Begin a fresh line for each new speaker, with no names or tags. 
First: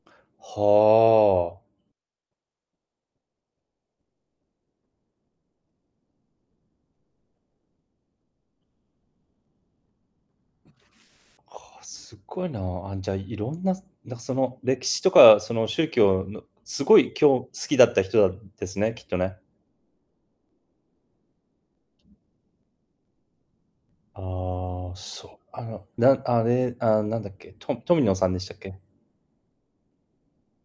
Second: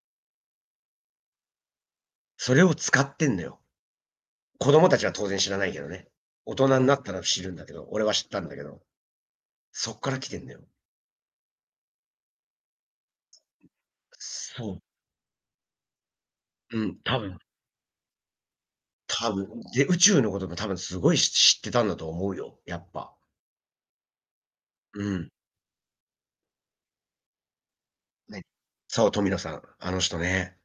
はあ。
それを使ってんだよ。子供達は当然知らないけどね。大人になったら知るんだけど、俺は知ったんだけど。そっから来てんだよ。
ああ、すごいな、あ、じゃあ、いろんななんか、その、
そう。
歴史とか、その宗教の
う
すご
ん、
い
多
き
分。
ょ好きだった人だっですね、きっと
多
ね。
分、で、宇宙のことも多分すごいし知ってたんだと思うよ、やっぱ。
ああ、
うん。
そう、あの、なんあれ、あ、なんだっけ、トトミノさん
な
で
に。
したっけ？
そう、トミノさん、あの人ね。